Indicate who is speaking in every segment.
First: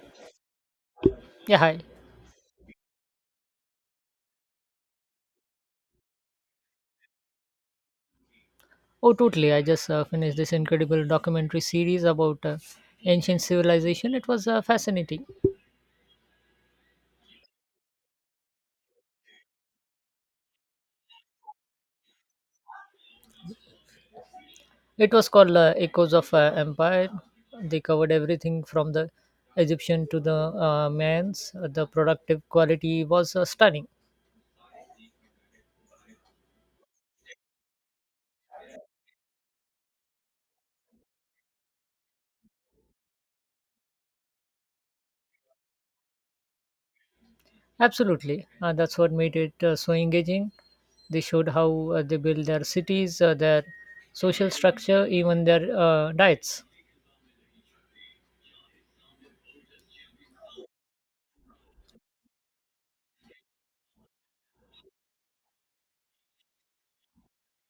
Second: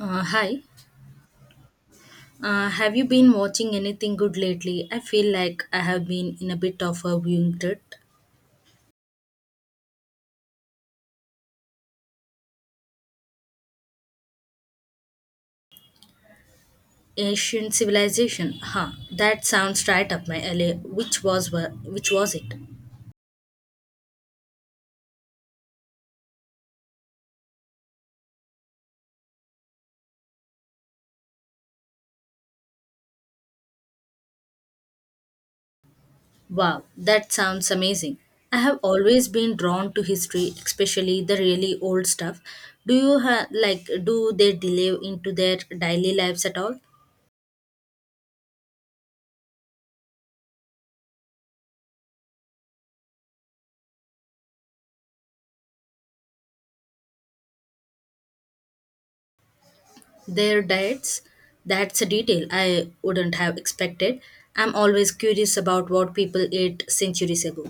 Speaker 1: Hi.
Speaker 2: Yeah, hi.
Speaker 1: Have you been watching anything good lately? I feel like I have been in a bit of a viewing trip.
Speaker 2: Oh, totally. I just finished this incredible documentary series about ancient civilization. It was fascinating.
Speaker 1: Asian civilization. Huh. That sounds right up my alley. Which was it?
Speaker 2: It was called Echoes of Empire. They covered everything from the Egyptian to the man's. The productive quality was stunning.
Speaker 1: Wow, that sounds amazing. I have always been drawn to history, especially the really old stuff. Like do they delve into their daily lives at all?
Speaker 2: Absolutely. That's what made it so engaging. They showed how they build their cities, their social structure, even their diets.
Speaker 1: Their diets, that's a detail I wouldn't have expected. I'm always curious about what people ate centuries ago.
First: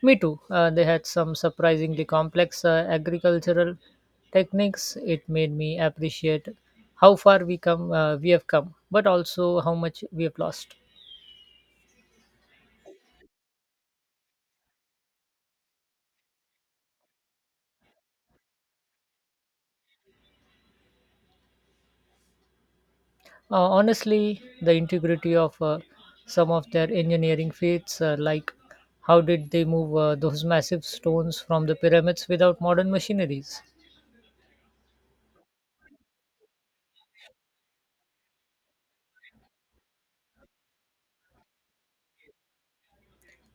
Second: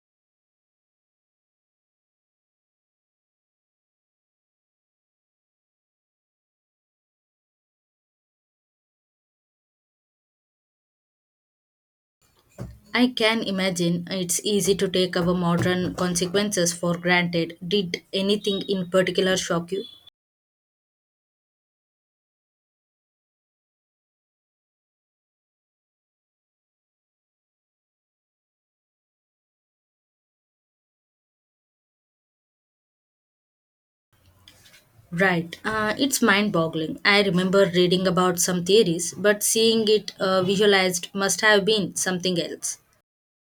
Speaker 2: Me too. They had some surprisingly complex agricultural techniques. It made me appreciate how far we come, we have come, but also how much we have lost.
Speaker 1: I can imagine it's easy to take our modern consequences for granted. Did anything in particular shock you?
Speaker 2: Honestly, the integrity of some of their engineering feats, like how did they move those massive stones from the pyramids without modern machineries?
Speaker 1: Right. It's mind boggling. I remember reading about some theories, but seeing it visualized must have been something else.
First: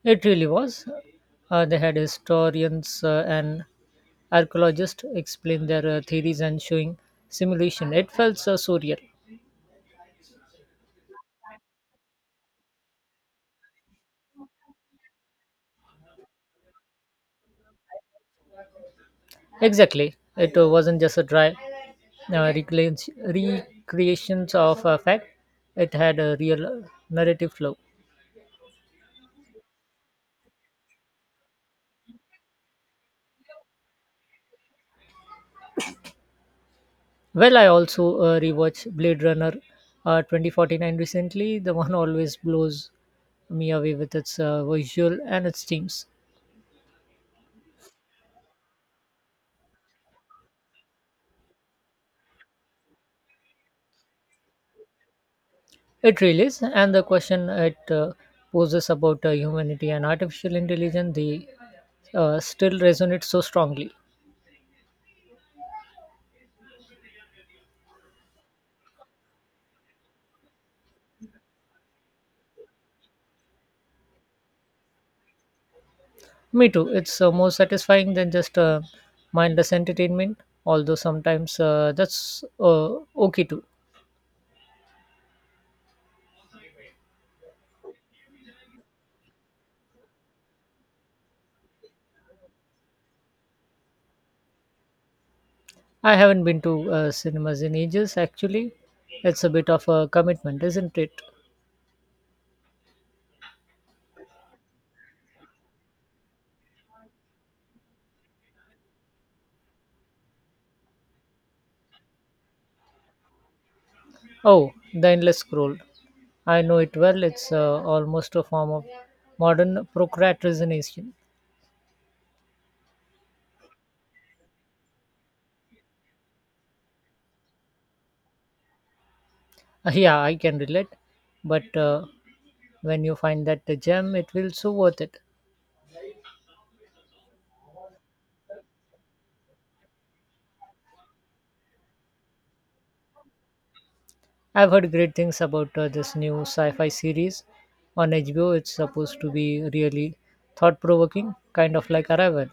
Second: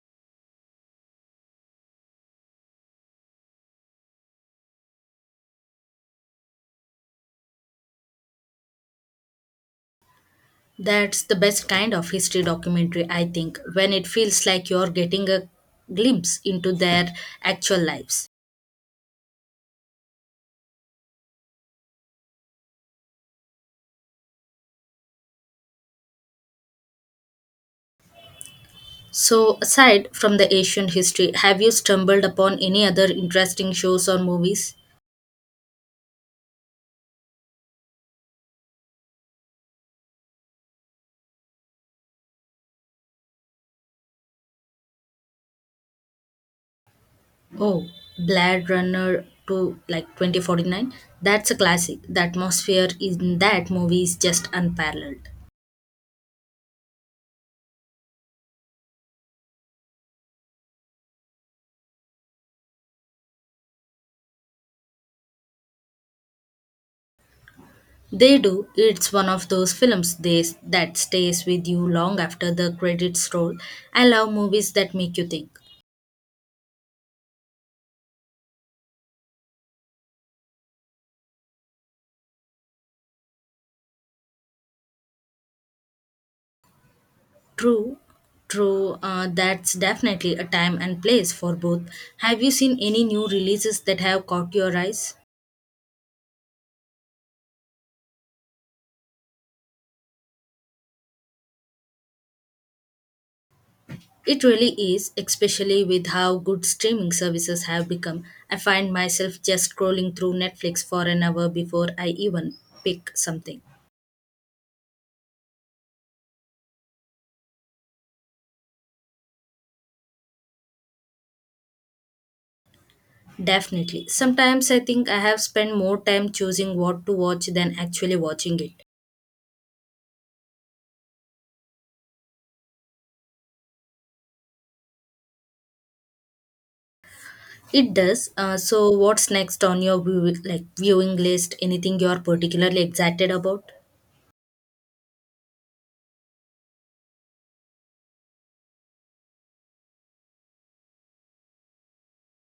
Speaker 2: It really was. They had historians and Archaeologists explained their theories and showing simulation. It felt so surreal.
Speaker 1: That's the best kind of history documentary, I think, when it feels like you're getting a glimpse into their actual lives.
Speaker 2: Exactly. It wasn't just a dry recreations of a fact, it had a real narrative flow.
Speaker 1: So, aside from the ancient history, have you stumbled upon any other interesting shows or movies?
Speaker 2: Well, I also rewatched Blade Runner 2049 recently. The one always blows me away with its visual and its themes.
Speaker 1: Oh, Blade Runner to like 2049. That's a classic. The atmosphere in that movie is just unparalleled.
Speaker 2: It really is, and the question it poses about humanity and artificial intelligence, the still resonates so strongly.
Speaker 1: They do. It's one of those films that stays with you long after the credits roll. I love movies that make you think.
Speaker 2: Me too. It's more satisfying than just mindless entertainment, although sometimes that's okay too.
Speaker 1: True, true. That's definitely a time and place for both. Have you seen any new releases that have caught your eyes?
Speaker 2: I haven't been to cinemas in ages, actually. It's a bit of a commitment, isn't it?
Speaker 1: It really is, especially with how good streaming services have become. I find myself just scrolling through Netflix for an hour before I even pick something.
Speaker 2: Oh, the endless scroll. I know it well. It's almost a form of modern procrastination.
Speaker 1: Definitely. Sometimes I think I have spent more time choosing what to watch than actually watching it.
Speaker 2: Yeah, I can relate. But when you find that the gem, it will so worth it.
Speaker 1: It does. So, what's next on your viewing list? Anything you're particularly excited about?
Speaker 2: I've heard great things about this new sci-fi series on HBO. It's supposed to be really thought-provoking, kind of like Arrival.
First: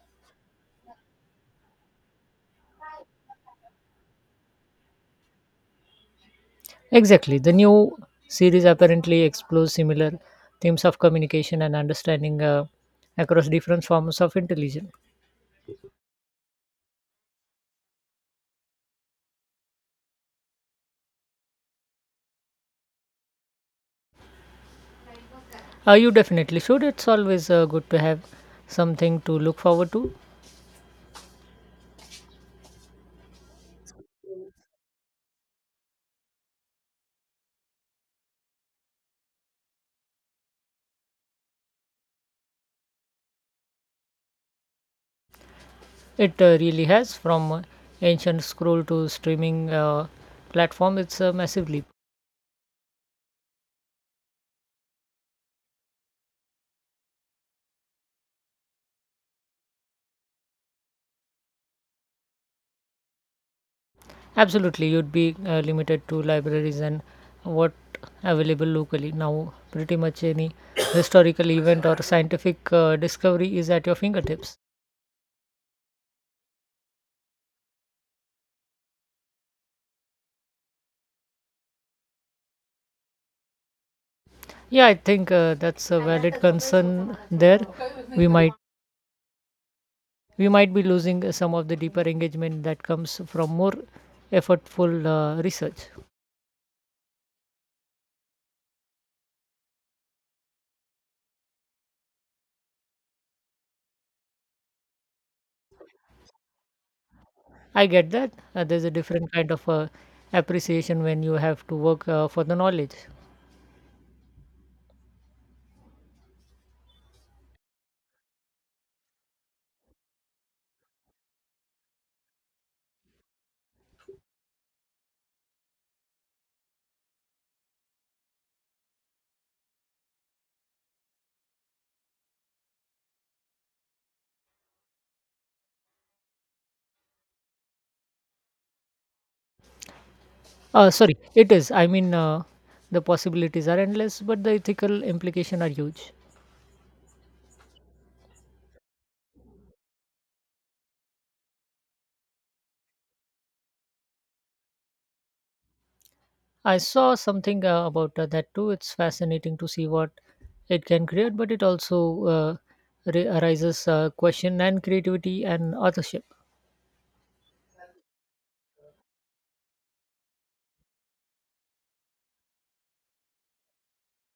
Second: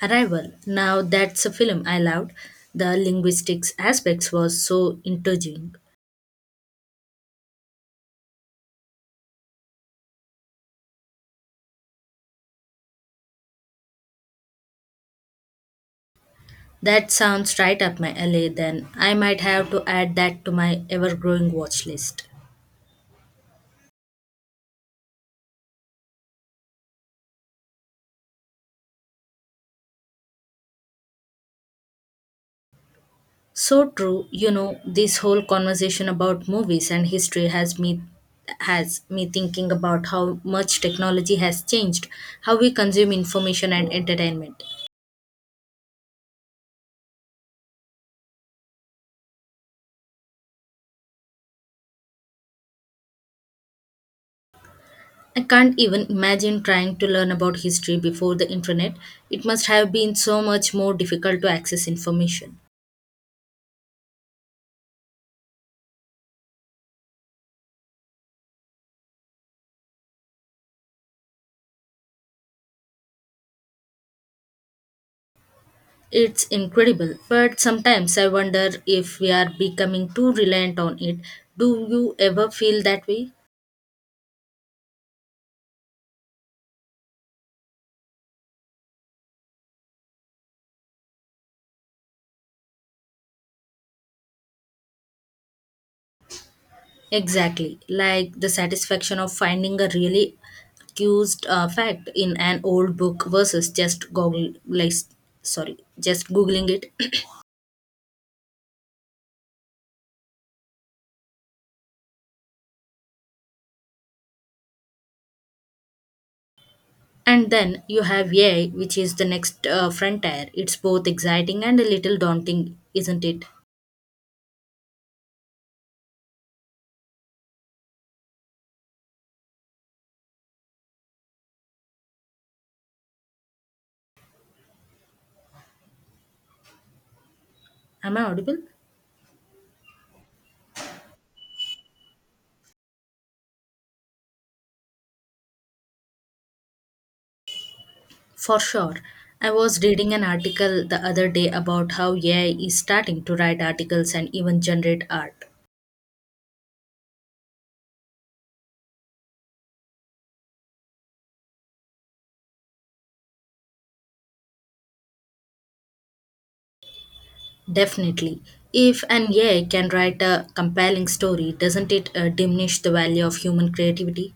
Speaker 1: Arrival. Now that's a film I loved. The linguistics aspects was so intriguing.
Speaker 2: Exactly. The new series apparently explores similar themes of communication and understanding across different forms of intelligence.
Speaker 1: That sounds right up my alley then. I might have to add that to my ever-growing watch list.
Speaker 2: You definitely should. It's always good to have something to look forward to.
Speaker 1: So true, you know, this whole conversation about movies and history has me thinking about how much technology has changed how we consume information and entertainment.
Speaker 2: It really has, from ancient scroll to streaming platform, it's a massive leap.
Speaker 1: I can't even imagine trying to learn about history before the internet. It must have been so much more difficult to access information.
Speaker 2: Absolutely, you'd be limited to libraries and what available locally. Now, pretty much any historical event or scientific discovery is at your fingertips.
Speaker 1: It's incredible, but sometimes I wonder if we are becoming too reliant on it. Do you ever feel that way?
Speaker 2: Yeah, I think that's a valid concern there. We might we might be losing some of the deeper engagement that comes from more effortful research.
Speaker 1: Exactly, like the satisfaction of finding a really accused fact in an old book versus just Google, just googling it.
Speaker 2: I get that. There's a different kind of appreciation when you have to work for the knowledge.
Speaker 1: And then you have AI, which is the next frontier. It's both exciting and a little daunting, isn't it? Am I audible?
Speaker 2: Sorry, it is. I mean, the possibilities are endless, but the ethical implication are huge.
Speaker 1: For sure. I was reading an article the other day about how AI is starting to write articles and even generate art.
Speaker 2: I saw something about that too. It's fascinating to see what it can create, but it also arises question and creativity and authorship.
Speaker 1: Definitely. If an AI can write a compelling story, doesn't it diminish the value of human creativity?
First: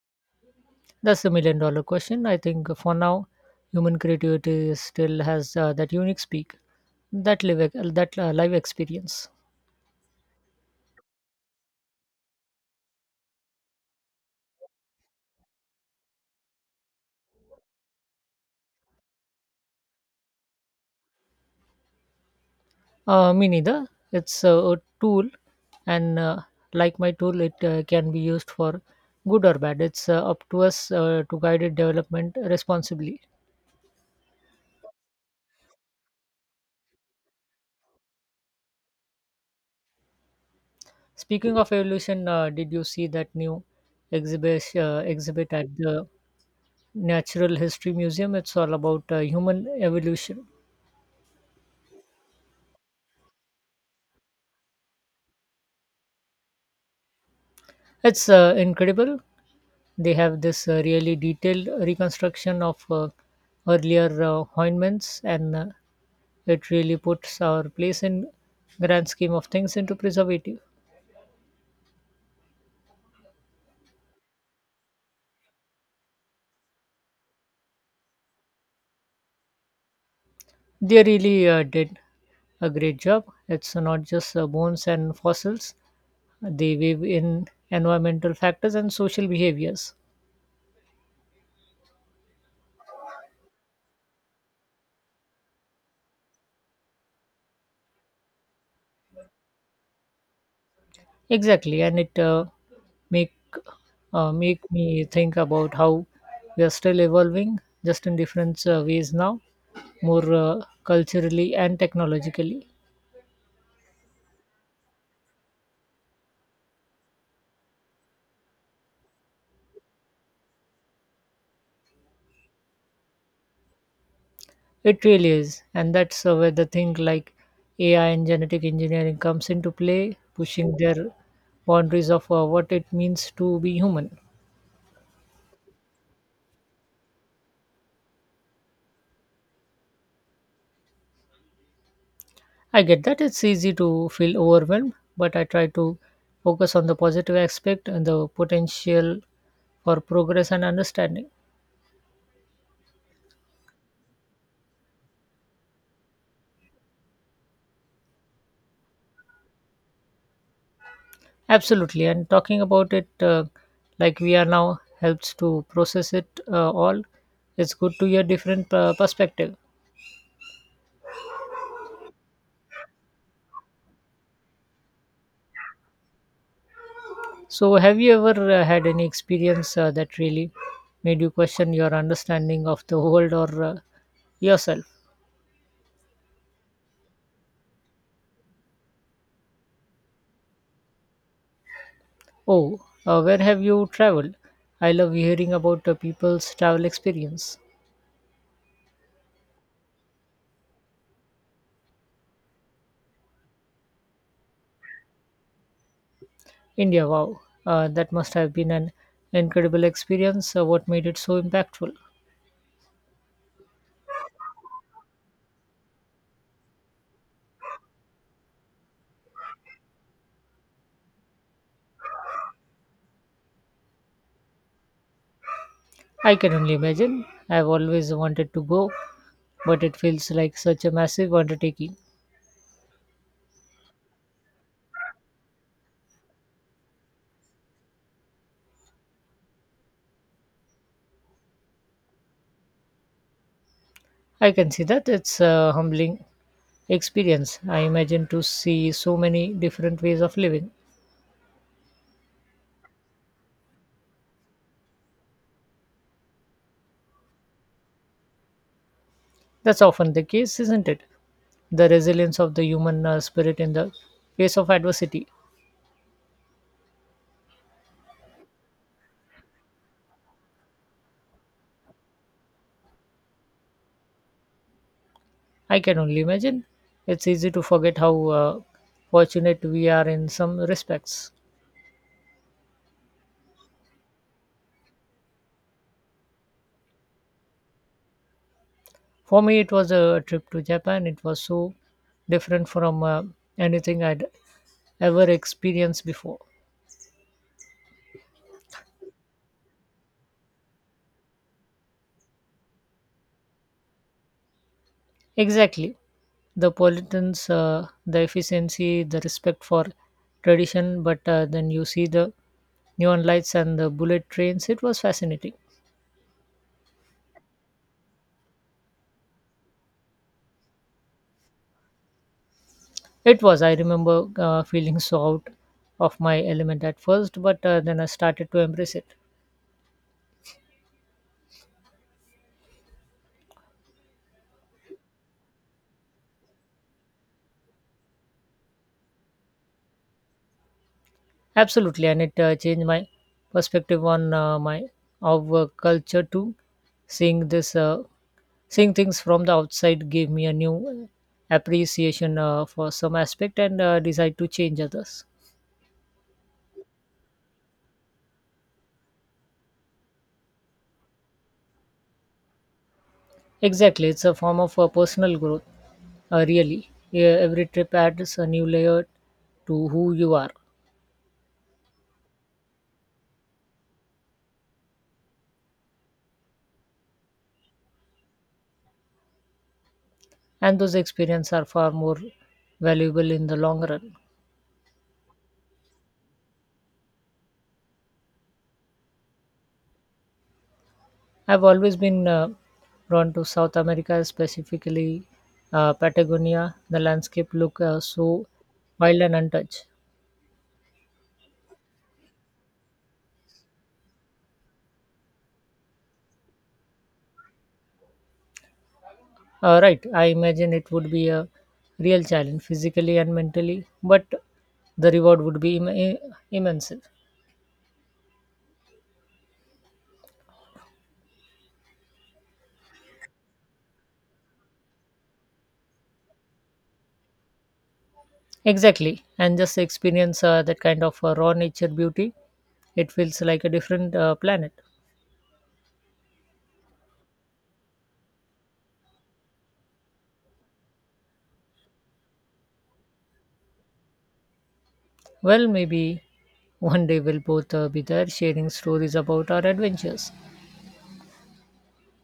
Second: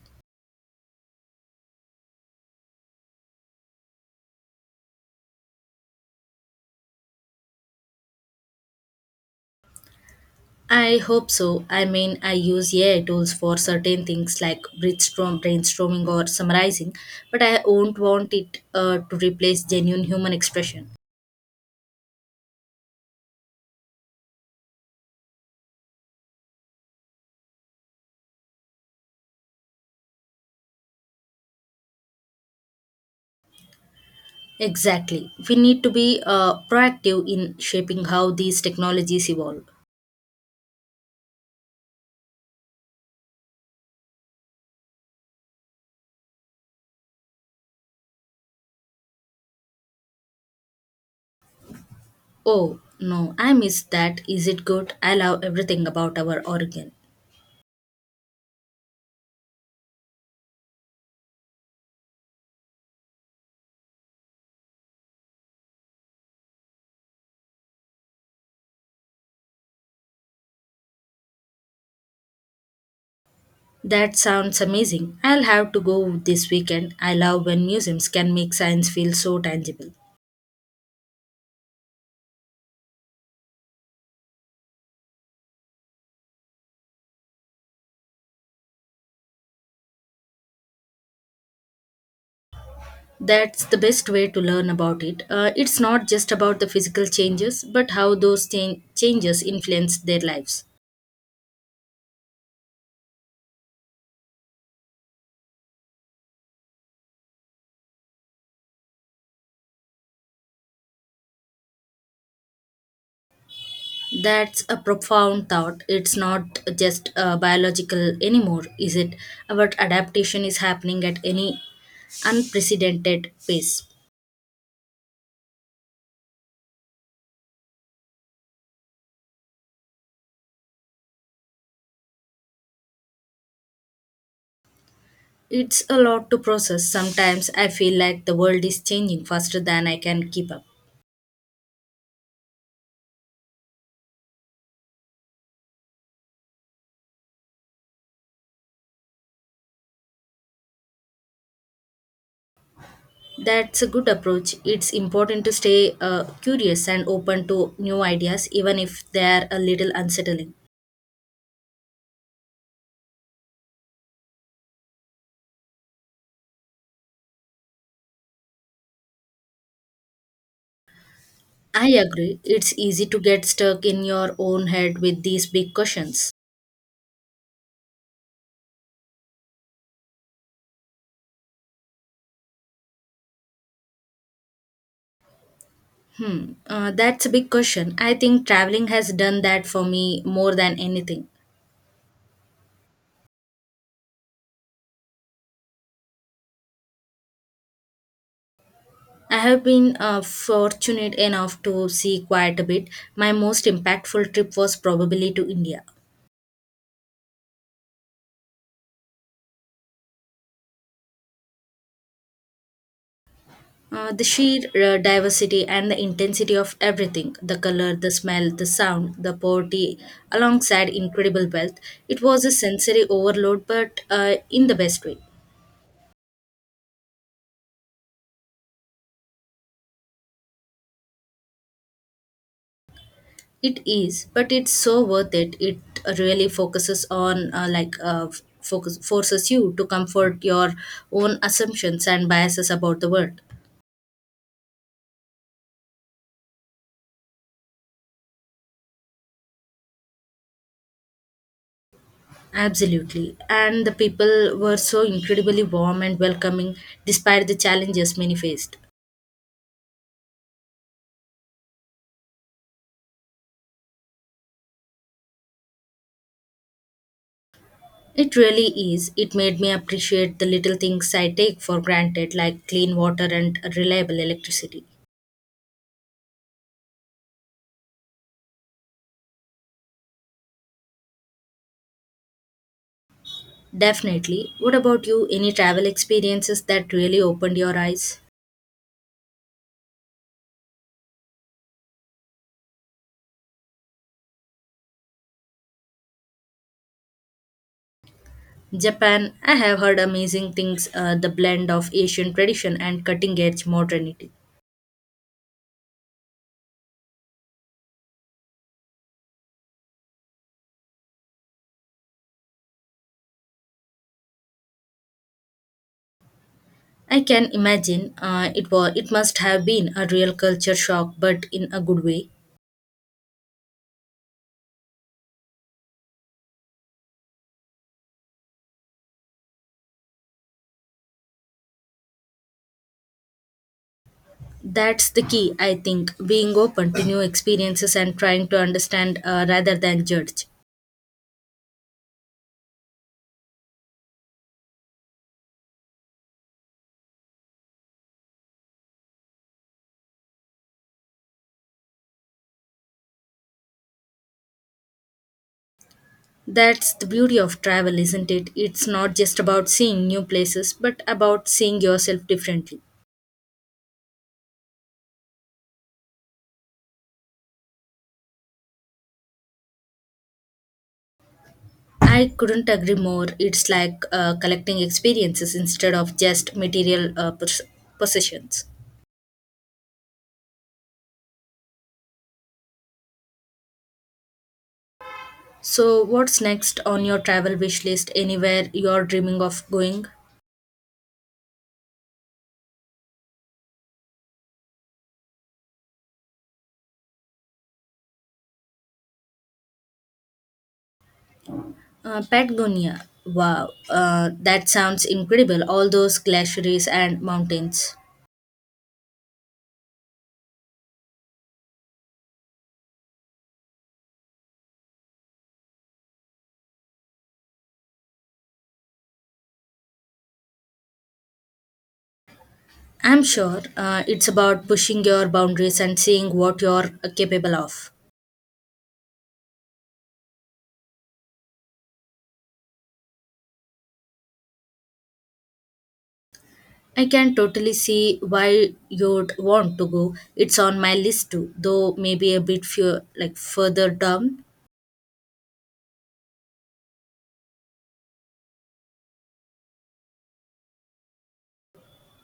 Speaker 2: That's the million-dollar question. I think for now, human creativity still has that unique speak, that live experience.
Speaker 1: I hope so. I mean, I use AI tools for certain things like brainstorming or summarizing, but I won't want it to replace genuine human expression.
Speaker 2: Me neither. It's a tool, and like my tool, it can be used for good or bad. It's up to us to guide its development responsibly.
Speaker 1: Exactly. We need to be proactive in shaping how these technologies evolve.
Speaker 2: Speaking of evolution, did you see that new exhibit at the Natural History Museum? It's all about human evolution.
Speaker 1: Oh, no, I miss that. Is it good? I love everything about our organ.
Speaker 2: It's incredible. They have this really detailed reconstruction of earlier hominins and it really puts our place in grand scheme of things into preservative.
Speaker 1: That sounds amazing. I'll have to go this weekend. I love when museums can make science feel so tangible.
Speaker 2: They really did a great job. It's not just bones and fossils; they weave in environmental factors and social behaviors.
Speaker 1: That's the best way to learn about it. It's not just about the physical changes, but how those changes influence their lives.
Speaker 2: Exactly, and it make make me think about how we are still evolving, just in different ways now, more culturally and technologically.
Speaker 1: That's a profound thought. It's not just biological anymore, is it? But adaptation is happening at any unprecedented pace.
Speaker 2: It really is, and that's where the thing like AI and genetic engineering comes into play, pushing their boundaries of what it means to be human.
Speaker 1: It's a lot to process. Sometimes I feel like the world is changing faster than I can keep up.
Speaker 2: I get that it's easy to feel overwhelmed, but I try to focus on the positive aspect and the potential for progress and understanding.
Speaker 1: That's a good approach. It's important to stay curious and open to new ideas, even if they're a little unsettling.
Speaker 2: Absolutely, and talking about it like we are now helps to process it all. It's good to hear different perspective.
Speaker 1: I agree. It's easy to get stuck in your own head with these big questions.
Speaker 2: So, have you ever had any experience that really made you question your understanding of the world or yourself?
Speaker 1: That's a big question. I think traveling has done that for me more than anything.
Speaker 2: Oh, where have you traveled? I love hearing about people's travel experience.
Speaker 1: I have been fortunate enough to see quite a bit. My most impactful trip was probably to India.
Speaker 2: India, wow, that must have been an incredible experience. What made it so impactful?
Speaker 1: The sheer diversity and the intensity of everything the color, the smell, the sound, the poverty, alongside incredible wealth. It was a sensory overload, but in the best way.
Speaker 2: I can only imagine. I've always wanted to go, but it feels like such a massive undertaking.
Speaker 1: It is, but it's so worth it. It really focuses on, like, f- focus, forces you to comfort your own assumptions and biases about the world.
Speaker 2: I can see that it's a humbling experience. I imagine to see so many different ways of living.
Speaker 1: Absolutely. And the people were so incredibly warm and welcoming despite the challenges many faced.
Speaker 2: That's often the case, isn't it? The resilience of the human spirit in the face of adversity.
Speaker 1: It really is. It made me appreciate the little things I take for granted, like clean water and reliable electricity.
Speaker 2: I can only imagine. It's easy to forget how fortunate we are in some respects.
Speaker 1: Definitely. What about you? Any travel experiences that really opened your eyes?
Speaker 2: For me, it was a trip to Japan. It was so different from anything I'd ever experienced before.
Speaker 1: Japan, I have heard amazing things the blend of Asian tradition and cutting edge modernity.
Speaker 2: Exactly. The politics, the efficiency, the respect for tradition, but then you see the neon lights and the bullet trains. It was fascinating.
Speaker 1: I can imagine it must have been a real culture shock, but in a good way.
Speaker 2: It was. I remember feeling so out of my element at first, but then I started to embrace it.
Speaker 1: That's the key, I think, being open to new experiences and trying to understand rather than judge.
Speaker 2: Absolutely, and it changed my perspective on my our culture too. Seeing this, uh, seeing things from the outside gave me a new appreciation for some aspect and decide to change others.
Speaker 1: That's the beauty of travel, isn't it? It's not just about seeing new places, but about seeing yourself differently.
Speaker 2: Exactly, it's a form of personal growth. Really, yeah, every trip adds a new layer to who you are,
Speaker 1: I couldn't agree more. It's like collecting experiences instead of just material possessions.
Speaker 2: and those experiences are far more valuable in the long run.
Speaker 1: So, what's next on your travel wish list? Anywhere you're dreaming of going?
Speaker 2: I've always been drawn to South America, specifically Patagonia. The landscape look so wild and untouched.
Speaker 1: Patagonia. Wow, that sounds incredible. All those glaciers and mountains.
Speaker 2: Right, I imagine it would be a real challenge physically and mentally, but the reward would be immense.
Speaker 1: I'm sure it's about pushing your boundaries and seeing what you're capable of.
Speaker 2: Exactly, and just experience that kind of raw nature beauty. It feels like a different planet.
Speaker 1: I can totally see why you'd want to go. It's on my list too, though maybe a bit few, like further down.
Speaker 2: Well, maybe one day we'll both be there sharing stories about our adventures.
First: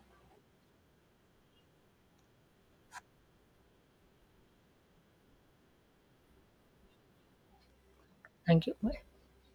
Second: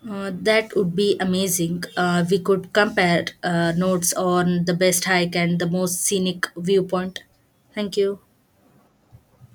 Speaker 1: That would be amazing. We could compare notes on the best hike and the most scenic viewpoint. Thank you.
Speaker 2: Thank you. Bye.